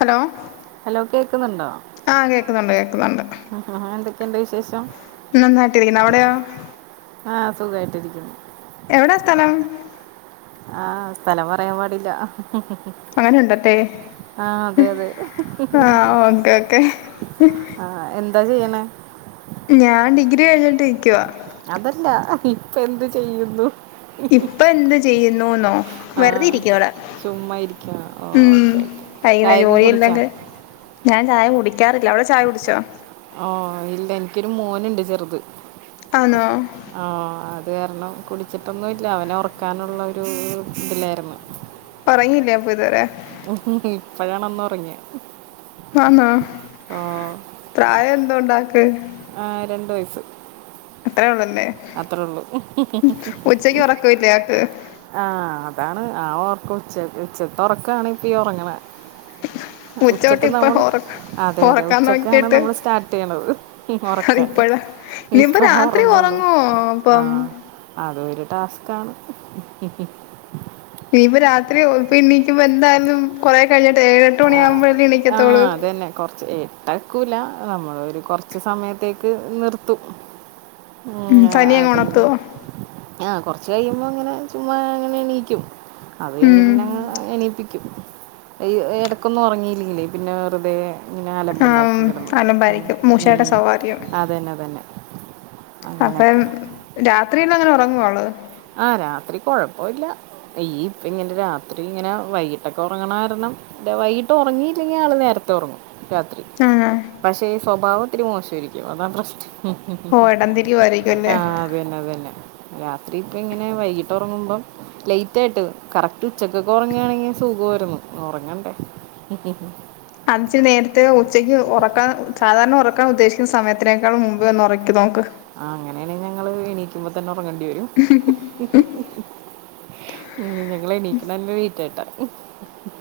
Hello hello കേൾക്കുന്നുണ്ടോ ആ കേക്കുന്നുണ്ട് കേക്കുന്നുണ്ട് ആ എന്തൊക്കെണ്ട് വിശേഷം നന്നായിട്ടിയിരിക്കുന്ന് അവിടെയോ ആഹ് സുഖായിട്ടിരിക്കുന്നു എവടാസ്ഥലം ആഹ് സ്ഥലം പറയാൻ പാടില്ല അങ്ങനെ ഉണ്ടട്ടെ ആ അതെ അതെ ആ ഒക്കെ ഒക്കെ ആഹ് എന്താ ചെയ്യണേ ഞാൻ ഡിഗ്രി കഴിഞ്ഞിട്ട് ഇരിക്യുവാ അതല്ല ഇപ്പം എന്ത് ചെയ്യുന്നു ഇപ്പൊ എന്ത് ചെയ്യുന്നുന്നോ ആ വെറുതെ ഇരിക്യാ ഇവിടെ ചുമ്മാ ഇരിക്യാ ഉം ഓക്കെ ഓക്കെ വൈകുന്നേരം ചായയൊക്കെ കുടിച്ചോ ജോലിയില്ലെങ്കിൽ ഞാൻ ചായ കുടിക്ക്യാറില്ല അവിടെ ചായ കുടിച്ചോ ഓ ഇല്ല എനിക്കൊരു മോനുണ്ട് ചെറ്ത് അണോ ആ അത് കാരണം കുടിച്ചിട്ടൊന്നും ഇല്ല അവനെ ഒറക്കാനുള്ളരു ഇതിലായിരുന്നു ഒറങ്ങിയില്ലേ അപ്പം ഇത് വരെ ഇപ്പഴാണ് ഒന്ന് ഒറങ്യേ ആന്നാ പ്രായം എന്തോ ഉണ്ടാക്ക് ആഹ് രണ്ട് വയസ്സ് അത്രേ ഒള്ളൂ അല്ലെ അത്ര ഒള്ളു ഉറക്കമില്ലേ ആക്ക് ആഹ് അതാണ് ആ ഒർക്ക ഉച്ച ഉച്ചത്തെ ഉറക്കണ് ഇപ്പം ഒറങ്ങണേ [inaudible] തൊട്ട് ഉച്ചക്ക് ഇപ്പൊ നമ്മൾ ഉറ അതെ അതെ ഉറക്കാൻ ഉച്ചക്കാണ് നോക്കിയിട്ട് നമ്മൾ സ്റ്റാർട്ട് ചെയ്യണത് ഉറക്കം അതിപ്പഴാ ഇനിയിപ്പ ഇപ്പളാ രാത്രി ഉറങ്ങുള്ളൂ. ഒറങ്ങുവോ അപ്പം ആഹ് അതോരു ടാസ്ക്കാണ് ഇനിയിപ്പ രാത്രി ഇപ്പ ഇണ്ണീക്കുമ്പോ എന്തായാലും കുറേ കഴിഞ്ഞിട്ട് ഏഴെട്ട് മണിയാകുമ്പോഴല്ലേ എണിക്കത്തോള്ളൂ തന്നെ കൊറച്ച് ഏഹ് നിക്കൂല നമ്മള് ഒരു കൊറച് സമയത്തേക്ക് നിർത്തും ഉം തനിയെങ്ങ് ഉണർത്തും ആഹ് കൊറച് കയിമ്പോ ഇങ്ങനെ ചുമ്മാ അങ്ങനെ എണീക്കും അത് കഴിഞ്ഞ ഉം പിന്നെ എണീപ്പിക്കും [unintelligible] ഇടക്കൊന്ന് ഉറങ്ങിയില്ലങ്കില് പിന്നെ വെറുതെ ഇങ്ങനെ അലമ്പ് ഉണ്ടാക്കും ആഹ് കിടന്ന അലമ്പായിരിക്കും മൂശയുടെ ഉം സ്വഭാവമായിരിക്കും അതന്നെ അതന്നെ അങ്ങനെക്കെ. രാത്രില് അങ്ങനെ ഉറങ്ങൊവള്? ആ രാത്രി കൊഴപ്പഇല്ല ഈ ഇപ്പ ഇങ്ങനെ രാത്രിങ്ങനെ വൈകിട്ടൊക്കെ ഒറങ്ങണാരണം ല്ല വൈകിട്ട് ഒറങ്ങിയില്ലെങ്കി ആള് നേരത്തെ ഒറങ്ങും രാത്രി ആഹ് പക്ഷെ ഈ സ്വഭാവം ത്തിരി മോശയിരിക്ക്യും അതാ പ്രശ്നം ഓ എടംതിരിവായിരിക്കും അല്ലേ അതന്നെ അതന്നെ രാത്രി ഇപ്പങ്ങനെ വൈകിട്ട് ഉറങ്ങുമ്പം ലൈറ്റ് ആയിട്ട് കറക്റ്റ് ഉച്ചക്കൊക്കെ ഒറങ്ങണെങ്കി സുഖയിരുന്നു ഒറങ്ങണ്ടേ ഉം ഉം അഞ്ച് നേരത്തെ ഉച്ചയ്ക്ക് ഒറക്കാൻ സാധാരണ ഒറക്കാൻ ഉദ്ദേശിക്കുന്ന സമയത്തിനേക്കാളും മുമ്പേഒന്ന് ഒറക്കി നോക്ക് ആ അങ്ങനെയണെങ്കി ങ്ങള് എണീക്കുമ്പോ തന്നെ ഉറങ്ങേണ്ടി വരും ഉം ഞങ്ങള് എണീക്കണന്നെ ലേറ്റായിട്ടാ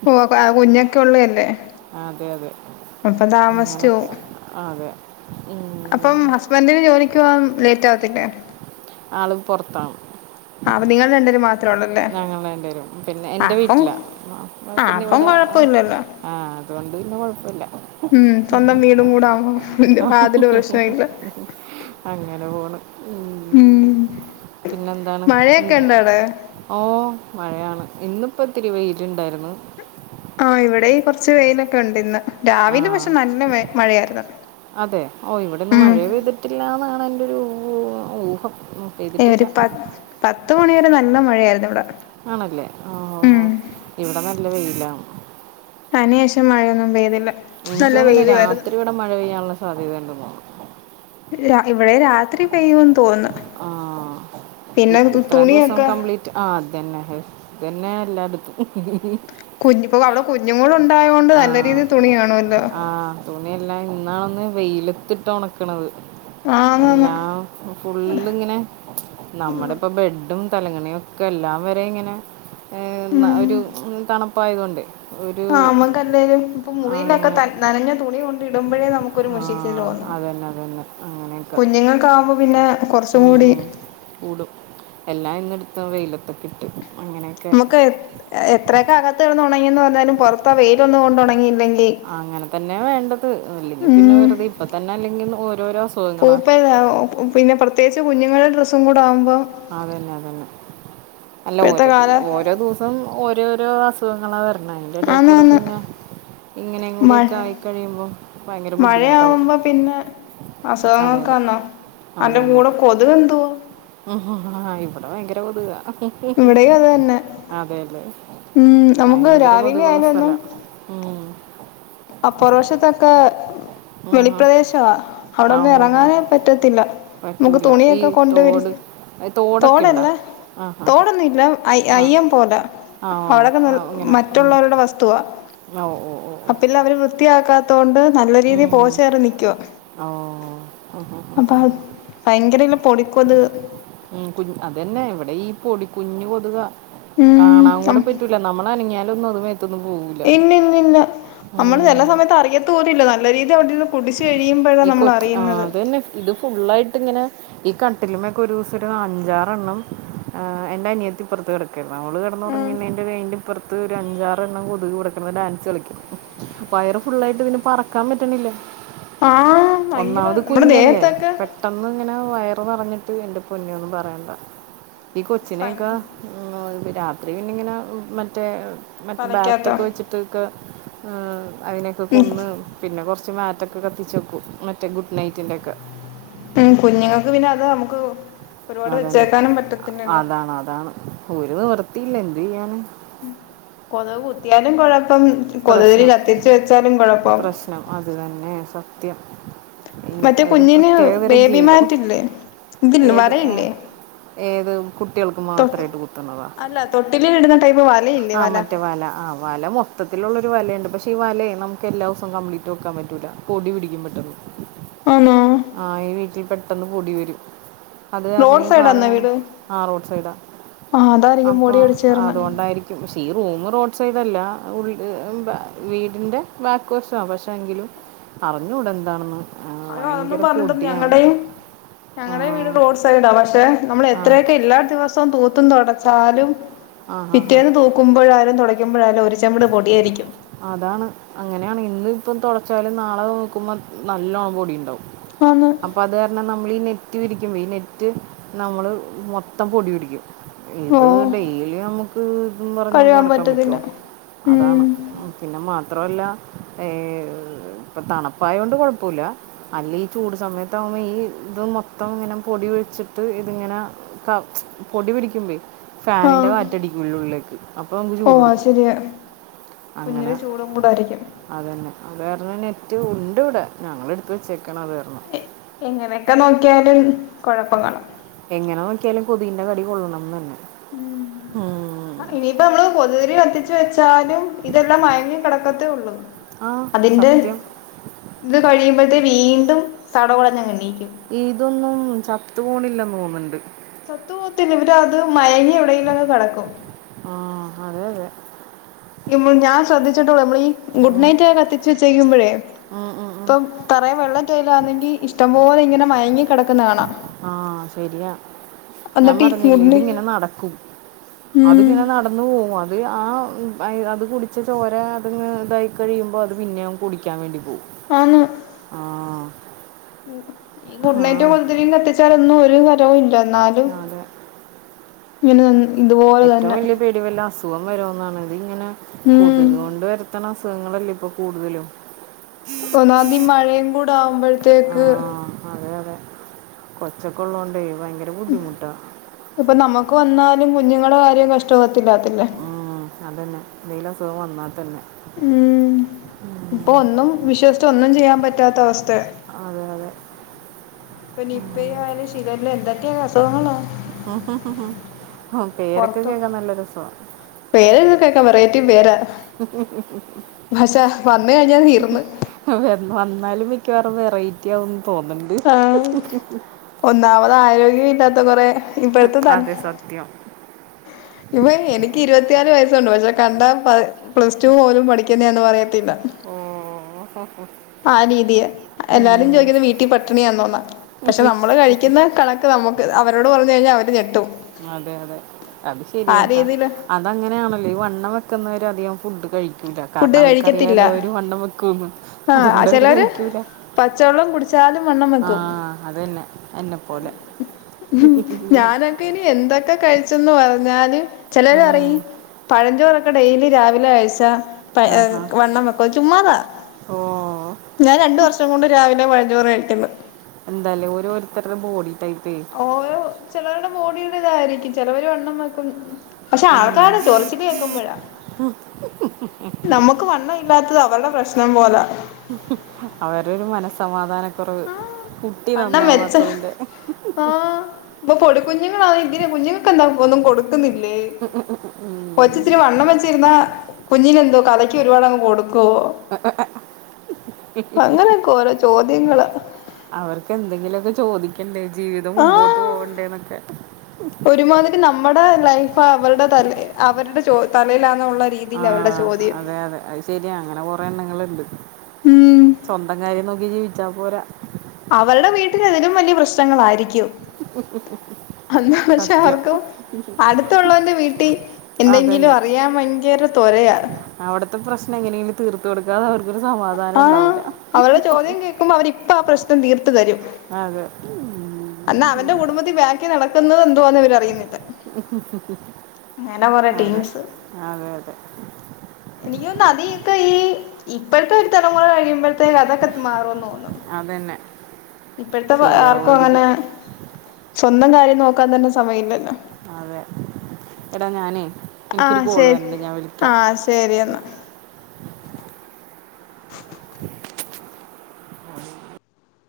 ഓ പ്പ കുഞ്ഞൊക്കെ ഉള്ളല്ലേ അതെ അതെ അങ്ങനെക്കെ പോവും അ അതെ ഉം അപ്പം ഹസ്ബന്റിന് ജോലിക്കോവാൻ ലേറ്റ് ആവത്തില്ലേ ആള് പൊർത്താണ് ആ അപ്പ നിങ്ങൾ രണ്ടരു മാത് ഞങ്ങൾ രണ്ടരും പിന്നെ എൻറെ അപ്പം വീട്ടില അപ്പൊ ആ പിന്നെ അപ്പം ഇവിടെ കൊഴപ്പമില്ലല്ലോ ആ അതുകൊണ്ട് പിന്നെ കൊഴപ്പല്ല ഉം സ്വന്തം വീടും കൂടെ ആവുമ്പോ പിന്നെ യാതൊരു പ്രശ്നം ഇല്ല അങ്ങനെ പോണ് ഉം പിന്നെന്താണ് മഴയൊക്കെ എന്താ ഉണ്ടോ അവിടെ ഓ മഴയാണ് ഇന്നിപ്പോത്തിരി വെയില്ണ്ടാര്ന്ന് ആ ഇവിടെ ഈ കൊറച്ച് വെയിലൊക്കെ ഉണ്ട്ന്ന് ആ രാവിലെ പക്ഷെ നല്ല മയ് മഴയാരുന്നു അതെ ഓ ഇവിടെന്ന് മഴേ പെയ്തിട്ടില്ലന്നാണ് എൻറരു ഊ ഊഹം ഏ ഒരു പെയ്തിട്ടില്ല പ പത്ത് മണി വരെ നല്ല മഴയാരുന്നു ഇവിടെ ആണല്ലേ ഉം ഓഹോ ഇവിടെ നല്ല വെയിലാണ് അനിയേഷം മഴയൊന്നും പെയ്തില്ല നല്ല ഇൻക്യോന്ന്ണ് വെയിലുമായിരുന്നു രാത്രി ഇവിടെ മഴ പെയ്യാനുള്ള സാധ്യത ഇണ്ടന്ന് രാ ഇവിടെയും രാത്രി പെയ്യുന്ന് തോന്ന് ആ പിന്നെ ഇ- തു ഇത്രയും ദിവസം തുണിയൊക്കെ കംപ്ലീറ്റ് ആ അതന്നെ തന്നെ എല്ലാട്ത്തും കുഞ്പ്പോ അവിടെ കുഞ്ഞുടൊണ്ടായോണ്ട് ആ നല്ല രീതിയിൽ തുണികാണുവല്ലോ ആ തുണിയെല്ലാം ഇന്നാണൊന്ന് വെയിലത്തിട്ട് ഉണക്കണത് ആന്നാന്ന് എല്ലാം ഫുള്ള്ങ്ങനെ നമ്മടെപ്പ ബെഡും തലങ്ങ്ണി ഒക്കെ എല്ലാം വരെ ഇങ്ങനെ ഏ ന്ന ഉം ഒരു തണുപ്പ് ആയതു കൊണ്ട് ആ അമ്മക്ക് അല്ലേലും ഇപ്പ മുറിയിലൊക്കെ അങ്ങനെ ത നനഞ്ഞ തുണി കൊണ്ടെ ഇടുമ്പഴേ നമുക്ക് ഒരു ആ മുഷിച്ചിൽ ലോ അതന്നെ അതന്നെ അങ്ങനെ കുഞ്ഞുങ്ങൾക്ക് ആവുമ്പോ പിന്നെ കൊർച്ചും കൂടി കൂടും എല്ലാം ഇന്ന് എടുത്ത് വെയിലത്ത്ക്ക് ഇട്ട് അങ്ങനെ നമുക്ക് എത് എത്രയൊക്കെ അകത്ത് കെട്ന്ന് ഉണങ്ങിന്ന് പറഞ്ഞാലും പുറത്ത വെയില് ഒന്ന് കൊണ്ട് ഒണങ്ങി ഇല്ലെങ്കിൽ അങ്ങനെ തന്നെ വേണ്ടത് ഇല്ലെങ്കിൽ പിന്നെ ഉം വെറുതെ ഇപ്പ തന്നെ അല്ലെങ്കി ഓരോര അസു പൂപ്പല്ല ഒ പിന്നെ പ്രത്യേകിച്ച് കുഞ്ഞുങ്ങളെ ഡ്രസ്സും കൂടെ ആകുമ്പോ അതന്നെ അതന്നെ അല്ല ഇപ്പോഴത്തെ ഓരോ കാല ഓരോ ദിവസം ഓരോരോ അസുഖങ്ങള വര ണയിന്റെ ഇടക്കൂടെ ആന്നാന്ന് പിന്നെ ഇങ്ങനേം കൂടി ഒക്കെ മഴ ആയി കഴിയുമ്പോ ഭയങ്കര ബുദ്ധി മുട്ടാവും അസുഖങ്ങളൊക്കെ വന്നോ അന്റെ അതന്നെ കൂടെ കൊതുക് എന്തുവാ ആ ഇവിടെ ഭയങ്കര കൊതുക ഇവിടെയും അത് തന്നെ അതെ അല്ലേ ഉം നമുക്ക് രാവിലെ ആയ്ലും എന്നും ഉം അ പൊറവശത്ത് ഒക്കെ വെളി ആ പ്രദേശ ആ അവിട ആ ഒന്നും ഹോ ഹോ ഇറങ്ങാനേ പറ്റത്തില്ല മ്മക്ക് പറ്റൂല ഈ തുണിയൊക്കെ കൊണ്ടേ വിരി തോട് ഏ, തോടൊക്കെ ഉണ്ടോ തോടല്ലേ ആ ഹാ തോട് ഒന്നും ഇല്ല അയ്യ ആ അയ്യം പോല ആ ഓ അവിടൊക്കെ ആ, ഇങ്ങനെ മറ്റുള്ള ഉം. അവരുടെ വസ്തുവാ ഓ ഓ ഓ ഓ പ്പില്ല അവര് വൃത്തിയാക്കാത്ത കൊണ്ട് നല്ല രീതി ഉം. പോച്ചേറി നിക്കുവാ ഓ ഹ, ഹ, ഹ, ഹ. അപ്പാൾ ഭയങ്കര ഇല്ലേ പൊടി കൊതുക് ഉം കുഞ്ഞ് അതന്നെ ഇവിടെ ഈ പൊടി കുഞ്ഞ് കൊതുക കാണാൻ കൂടെ ഉം പറ്റ റ്റുല്ല നമ്മള് അനങ്ങിയാല് ഒന്നും അത് മെ ഇത് ഒന്നും പോകു ഇന്ന ഇന്ന ഇന്ന അമ്മള് ചെല സമയത്ത് അറിയത്തു കൂടിയില്ല നല്ല രീതി അവിടെന്ന് കുടിച്ച് കഴിയുമ്പോഴാണ് ഈ നമ്മൾ കൊച്ച് ആ, അറിയുന്നത് അതന്നെ ഇത് ഫുുള്ളായിട്ട് ഇങ്ങനെ ഈ കട്ടിലിമേ ഒക്കെ ഒരു ദിവസം ഒരു അഞ്ചാറ് എണ്ണം ആ എന്റെ അനിയത്തി പൊറത്ത് കേറി കെറണാ അവള് കെടന്ന് ഒറങ്ങി ഇന്ന് എന്റെ ബെഗിന്റ് ഇപ്പറ പത്ത് ഒരു അഞ്ചാറ് എണ്ണം കൊതുക് ഇവിടെ കിടന്ന് ഡാൻസ് കളിക്കും പയറ് ഫുള്ളായിട്ട് ഇതിന് പറക്കാൻ പറ്റണില്ല ആഹ് ഭയങ്കര ഒന്നാമത് നമ്മടെ ദേഹത്ത് കുഞ്ഞല്ലേ ഒക്കെ പെട്ടെന്ന് ഇങ്ങനെ വയറ് പറഞ്ഞിട്ട് എന്റെ പൊന്നോ ഒന്നും പറയണ്ട ഈ കൊച്ചിനെക്കെ പനി ഉം ഒരു രാത്രി പിന്നെ ഇങ്ങനെ മറ്റേ മറ്റേ തലയ്ക്കകത്തോ ബാറ്റൊക്കെ വെച്ച് തൂക്ക ആ അയിനെക്കെ ഉം കൊന്ന് പിന്നെ കൊറച്ച് മാറ്റ് കത്തിച്ച് വെക്കും മറ്റേ ഗുഡ് നൈറ്റിന്റെ ഒക്കെ പേ കുഞ്ഞുങ്ങൾക്ക് പിന്നെ അത് അമുക്ക് അതന്നെ അതാണ് അതാണ് ഒര് നിവർത്തിയില്ല എന്ത് ചെയ്യാന് കൊതുക് കുത്തിയാലും കൊഴപ്പം കൊതുക് തിരി കത്തിച്ച് വെച്ചാലും കൊഴപ്പം ആ ആ അതു തന്നെ സത്യം ഈ മറ്റേ ഒരു കുഞ്ഞിന് പ്രത്യേകതരം ബേബി ജീവിതം മാറ്റില്ലേ ഇതില് ഏത് ആ, വലയില്ലേ ഏത് കു കുട്ടികൾക്ക് തൊ മാത്രം ഇത് കുത്തുന്നതാ അല്ല തൊട്ടിലിൽ ഇടുന്ന ടൈപ്പ് വലയില്ലേ ആ മറ്റേ വല ആ വല മൊ മൊത്തത്തില് ഒള്ള ഒരു വലയുണ്ട് പക്ഷെ ഈ വല നമുക്ക് എല്ലാ ദിവസവും കംപ്ലീറ്റ് നോക്കാൻ പറ്റൂല പൊടി പിടിക്കും പെട്ടെന്ന് ആന്നോ ആഹ് ഈ വീട്ടിൽ പെട്ടെന്ന് പൊടി വെരും അത് അന്നെ റോഡ് ഈ സൈഡാന്നോ സാധനം വീട് ആ റോഡ് സൈഡാ ആഹ് അതായിരിക്കും അപ്പോ പൊടി പിടിച്ചേർന്ന് അത് കൊണ്ടായിരി പക്ഷേ ഈ റൂമ് റോഡ് സൈഡ് അല്ല ആ ഉള്ളില് ബാ വീടിൻ്റെ ബാക്ക് വശണ് പക്ഷേ എങ്കിലും അറിഞ്ഞു കൂടെ എന്താണ് എന്ന് അയ്യോ അതൊന്നും പറഞ്ഞിട്ട് ഒന്നും ഞങ്ങളുടെയും ആ ഞങ്ങടെ വീട് റോഡ് സൈഡാ പക്ഷെ നമ്മള് ആ എത്രയൊക്കെ ഇല്ലാ ദിവസം തൂ തുടചാലും ആ ആ ആ പിറ്റേന്ന് തു കുമ്പഴാലും തുടയ്ക്കുമ്പോഴാലും ഒരു ചവിട് പൊടിയായിരിക്കും അതാണ് അങ്ങനെയാണ് ഇന്ന് ഇപ്പം തുടച്ചാലും നാളെ നോക്കുമ്പോ നല്ലോണം പൊടി ഉണ്ടാവും അന്ന് അപ്പൊ അത് കാരണം നമ്മൾ ഈ നെറ്റ് വിരിക്കുമ്പോ ഈ നെറ്റ് നമ്മള് മൊത്തം പൊടി പിടിക്കും ഇത് ഓഹ് ഡെയിലി നമുക്ക് ഇതും പറഞ്ഞോണ്ട് കഴുകാൻ നടക്കാൻ പറ്റോ പറ്റത്തില്ല അതാണ് ഉം പിന്നെ മാത്രല്ല ഇപ്പ തണുപ്പായ കൊണ്ട് കൊഴപ്പല്ല അല്ല ഈ ചൂട് സമയത്ത്കുമ്പോ ഈ ഇത് മൊത്തം ഇങ്ങനെ പൊടി ഒഴിച്ചിട്ട് ഇതിങ്ങനെ പൊടി പിടിക്കുമ്പ ഫാനിന്റെ ആഹ് വാറ്റടിക്കൂള്ള ഉള്ളിക്ക് അപ്പൊ നമുക്ക് ചൂട് ട്ക്കും കുഞ്ഞന് ചൂടും കൂട ആയിരിക്കും അത തന്നെ അത് കാരണം നെറ്റ് ഉണ്ട് ഇവിടെ ഞങ്ങ എടുത്ത് വച്ചേക്കണ അത് കാരണം എങ്ങനെയൊക്കെ നോക്കിയാലും കുഴപ്പ കാണു എങ്ങനെ നോക്കിയാലും കൊതിന്റെ കടി കൊള്ളണംന്ന് തന്നെ ഉം ഇനിയിപ്പ നമ്മള് കൊതുതിരി എത്തിച്ച വെച്ചാലും ഇതെല്ലാം മയങ്ങി കിടക്കത്തേ ഉള്ളൂ ആ അതിന്റെ സത്യം ഇത് കഴിയുമ്പോഴത്തെേ വീണ്ടും തടകുടഞ് എണ്ണയിക്കും. ഇതൊന്നും ചത്ത് പോണില്ലന്ന് തോന്നുന്ണ്ട്. ചത്തു പോകത്തില്ല അത് മയങ്ങി എവിടെങ്കിലും അങ് കിടക്കും. ആഹ അതെ അതെ ഇ ഞാൻ ശ്രദ്ധിച്ചിട്ടളൂ നമ്മള് ഈ ഗുഡ് നൈറ്റ് കെ കത്തിച്ച് വെച്ചേക്കുമ്പോഴേ ഉം, ഉം, ഉം. ഇപ്പം തറയിൽ വെള്ളംറ്റൈയിലാ ആണെങ്കിൽ ഇഷ്ടംപോലെ ഇങ്ങനെ മയങ്ങി കിടക്കുന്ന കാണാം. ആഹ ശരിയാ ഞാൻ എന്നിട്ട് ഈ പറഞ്ഞില്ലേ ഗുഡ് നൈറ്റ് ഇതിങ്ങനെ നടക്കും. ഉം അത്ങ്ങനെ നട ന്ന് പോകും അത് ആ അത് കുടിച്ച ചോര അത് ഇതായി കഴിയുമ്പോൾ അത് പിന്നെയും കുടിക്കാൻ വേണ്ടി പോകവും. അന്ന്. ആഹ് ഈ ഗുഡ് നൈറ്റ് കൊടുതിരയും കത്തിച്ചാലൊന്നും ഒരു കരവും ഇല്ല എന്നാല്. അതൊ ഇങ്ങനെ ഇതുപോലെ ഏറ്റവും തന്നെ വലിയ പേടി വല്ല അസുഖം വരുന്നാണ്. ഇത് ഇങ്ങനെ ഉം കൊതുക് കൊണ്ട് വരുത്തണ അസുഖങ്ങളല്ലേം ഇപ്പോൾ കൂടുതലും. ഒന്നാം തി ഈ മഴയും കൂടെ ആവുമ്പോഴത്തേക്ക്. ആ അതെ അതെ കൊച്ചക്കെള്ളുകോണ്ടേ ഭയങ്കര ബുദ്ധിമുട്ടാ. ഇപ്പൊ നമുക്ക് വന്നാലും കുഞ്ഞുങ്ങളുടെ കാര്യം കഷ്ടകത്തില്ലാത്തില്ലേ ഉം അതന്നെ എന്തെങ്കിലും അസുഖം വന്നാൽ തന്നെ. ഉം ഇപ്പൊ ഒന്നും വിശ്വസിച് ഒന്നും ചെയ്യാൻ പറ്റാത്ത അവസ്ഥ. അതെ അതെ പനിപ്പേ ആയലും ശിഖല എന്തകൊ അസുഖങ്ങള. ഉ പേരൊക്കെ കേൾക്കാൻ നല്ല രസവ പേരെതൊ കേക്കാ വെറൈറ്റി പേരാ പക്ഷെ വന്ന കഴിഞ്ഞാ തീർന്ന്. വന്നാലും മിക്ക വേറെ വെറൈറ്റി ആവുന്ന് തോന്ന്ണ്. ആ ഒന്നാമത് ആരോഗ്യമില്ലാത്ത കൊറെ ഇപ്പതെ തല അതെ സത്യം ഇപ്പ എനിക്ക് ഇരുപത്തിയാല് വയസ്സുണ്ട് പക്ഷെ കണ്ടാ പ പ്ലസ് ടു പോലും പഠിക്കുന്നേ എന്ന് പറയത്തില്ല. ഓ ഹ ഹ ആ രീതിയ എല്ലാരും ചോദിക്കുന്നത് വീട്ടിൽ പട്ടിണിയാ ന്ന. പക്ഷെ നമ്മള് കഴിക്കുന്ന കണ നമുക്ക് അവരോട് പറഞ്ഞ് കഴിഞ്ഞാ അവര് നെട്ടും. അതെ അതെ അത് ശരിയയാട്ടാ. രീതിയില് ആ അതങ്ങനെ ആണല്ലോ ഈ വണ്ണം വെക്കുന്നവര് അധികം ഫുഡ് കഴിക്ക് കാരണം ഫുഡ് കഴിക്കത്തില്ല അവർക്ക്റിയാലോ അവര് വണ്ണം വെക്കൂന്ന് ആ അതുകൊണ്ട് അവര് ചിലര് കഴിക്കൂല. പച്ചവെള്ളം കുടിച്ച ചാലും വണ്ണം. വെക്കും ആഹ് അത് തന്നെ എന്നെപ്പോലെ ഞാനൊക്കെ ഇനി എന്തൊക്കെ കഴിച്ചെന്ന് പറഞ്ഞാലു. ചെലര് ഉം. പറയും. പഴഞ്ചോറൊക്കെ ഡെയിലി രാവിലെ കഴിച്ച. പഴെ ആഹാ വണ്ണംവെക്കും ചുമ്മാതാ. ഓ ഞാൻ രണ്ട് വർഷംകൊണ്ട് രാവിലെ പഴഞ്ചോറ് കഴിക്കിന്ന്. എന്താല്ലേ ഓരോരുത്തരുടെ ബോഡി ടൈപ്പേ. ഓരോ ചെലവര്ടെ ബോഡീടെ ഇതായിരിക്കും ചെലവര് വണ്ണം വെക്കും. പക്ഷെ ആൾക്കരെ ചൊറിച്ചില് കേക്കുമ്പൊഴ. [inaudible] നമക്ക് വണ്ണം ഇല്ലാത്തത് അവർടെ പ്രശ്നം പോലൊ. അവര് ഒരു മനസ്സമാധാനക്കൊറവ്. വണ്ണം വെച്ച് ആഹ് ഇപ്പോ പൊടിക്കുഞ്ഞുങ്ങളാ ഇതിന് കുഞ്ഞുങ്ങക്കെന്താ ഒന്നും കൊടുക്കുന്നില്ലേ? കൊച്ചിത്തിരി വണ്ണം വെച്ചിരുന്നാ കുഞ്ഞിന് എന്തോ കലക്കി ഒരുപാടങ്ങ് കൊടുക്കുവോ? അങ്ങനെയൊക്കെ ഓരോ ചോദ്യങ്ങളാ. അവർക്ക് എന്തെങ്കിലുവൊക്കെ ചോദിക്കണ്ടേ ജീവിതം ആഹ് മുമ്പോട്ട് പോവണ്ടേന്നൊക്കെ ഒരുമാതിരി നമ്മടെ ലൈഫ് അവരുടെ തലേ അവരുടെ ചോദ്യ തലേലാന്നൊള്ള രീ ആഹ് അതെ അതെ [unintelligible] ശരിയാ അങ്ങനെ കൊറേ എണ്ണങ്ങളിണ്ട് ഉം സ്വന്തം കാര്യം നോക്കി ജീവിച്ചാ പോരാ അവർടെ വീട്ടില് ഇതിലും വലിയ പ്രശ്നങ്ങളാരിക്കും [unintelligible] പക്ഷേ സത്യം ആർക്കും അടുത്തുള്ളവന്റെ വീട്ടി എന്തെങ്കിലും അതന്നെ അറിയാൻ ഭയങ്കര തൊരയാ. അവടത്തെ പ്രശ്നം എങ്ങനേലും തീർത്ത് കൊടുക്കാതെ അവർക്കൊരു സമാധാനം ആഹ് ഉണ്ടാവൂല്ലാ. അവരുടെ ചോദ്യം കേൾക്കുമ്പോ അവരിപ്പം ആ പ്രശ്നം തീർത്തു തരും. അതെ ഉം അന്നാ അവന്റെ കുടുംബത്തി ബാക്കി നടക്കുന്നത് എന്തുവാന്ന് ഇവരരറിയുന്നില്ല. അതെ ടീംസ് അതെ അതെ. എനിക്കോന്നു അതിക്കെ ഈ ഇപ്പഴത്തെ ഒരു തലമുറ കഴിയുമ്പഴത്തേന് അതൊക്കെ മാറൂന്ന് തോന്ന്. അതന്നെ ഇപ്പഴത്തെ ആർക്കും അങ്ങനെ ശരിയാവുമായിരിക്കും സ്വന്തം കാര്യം നോക്കാൻ തന്നെ സമയില്ലല്ലോ? അതെ എടാ ഞാനേ എനിക്കൊരു ആഹ് കോള് ശരി വരണ്ട് ഞാൻ വിളിക്കാം. ആഹ് ശരി എന്നാ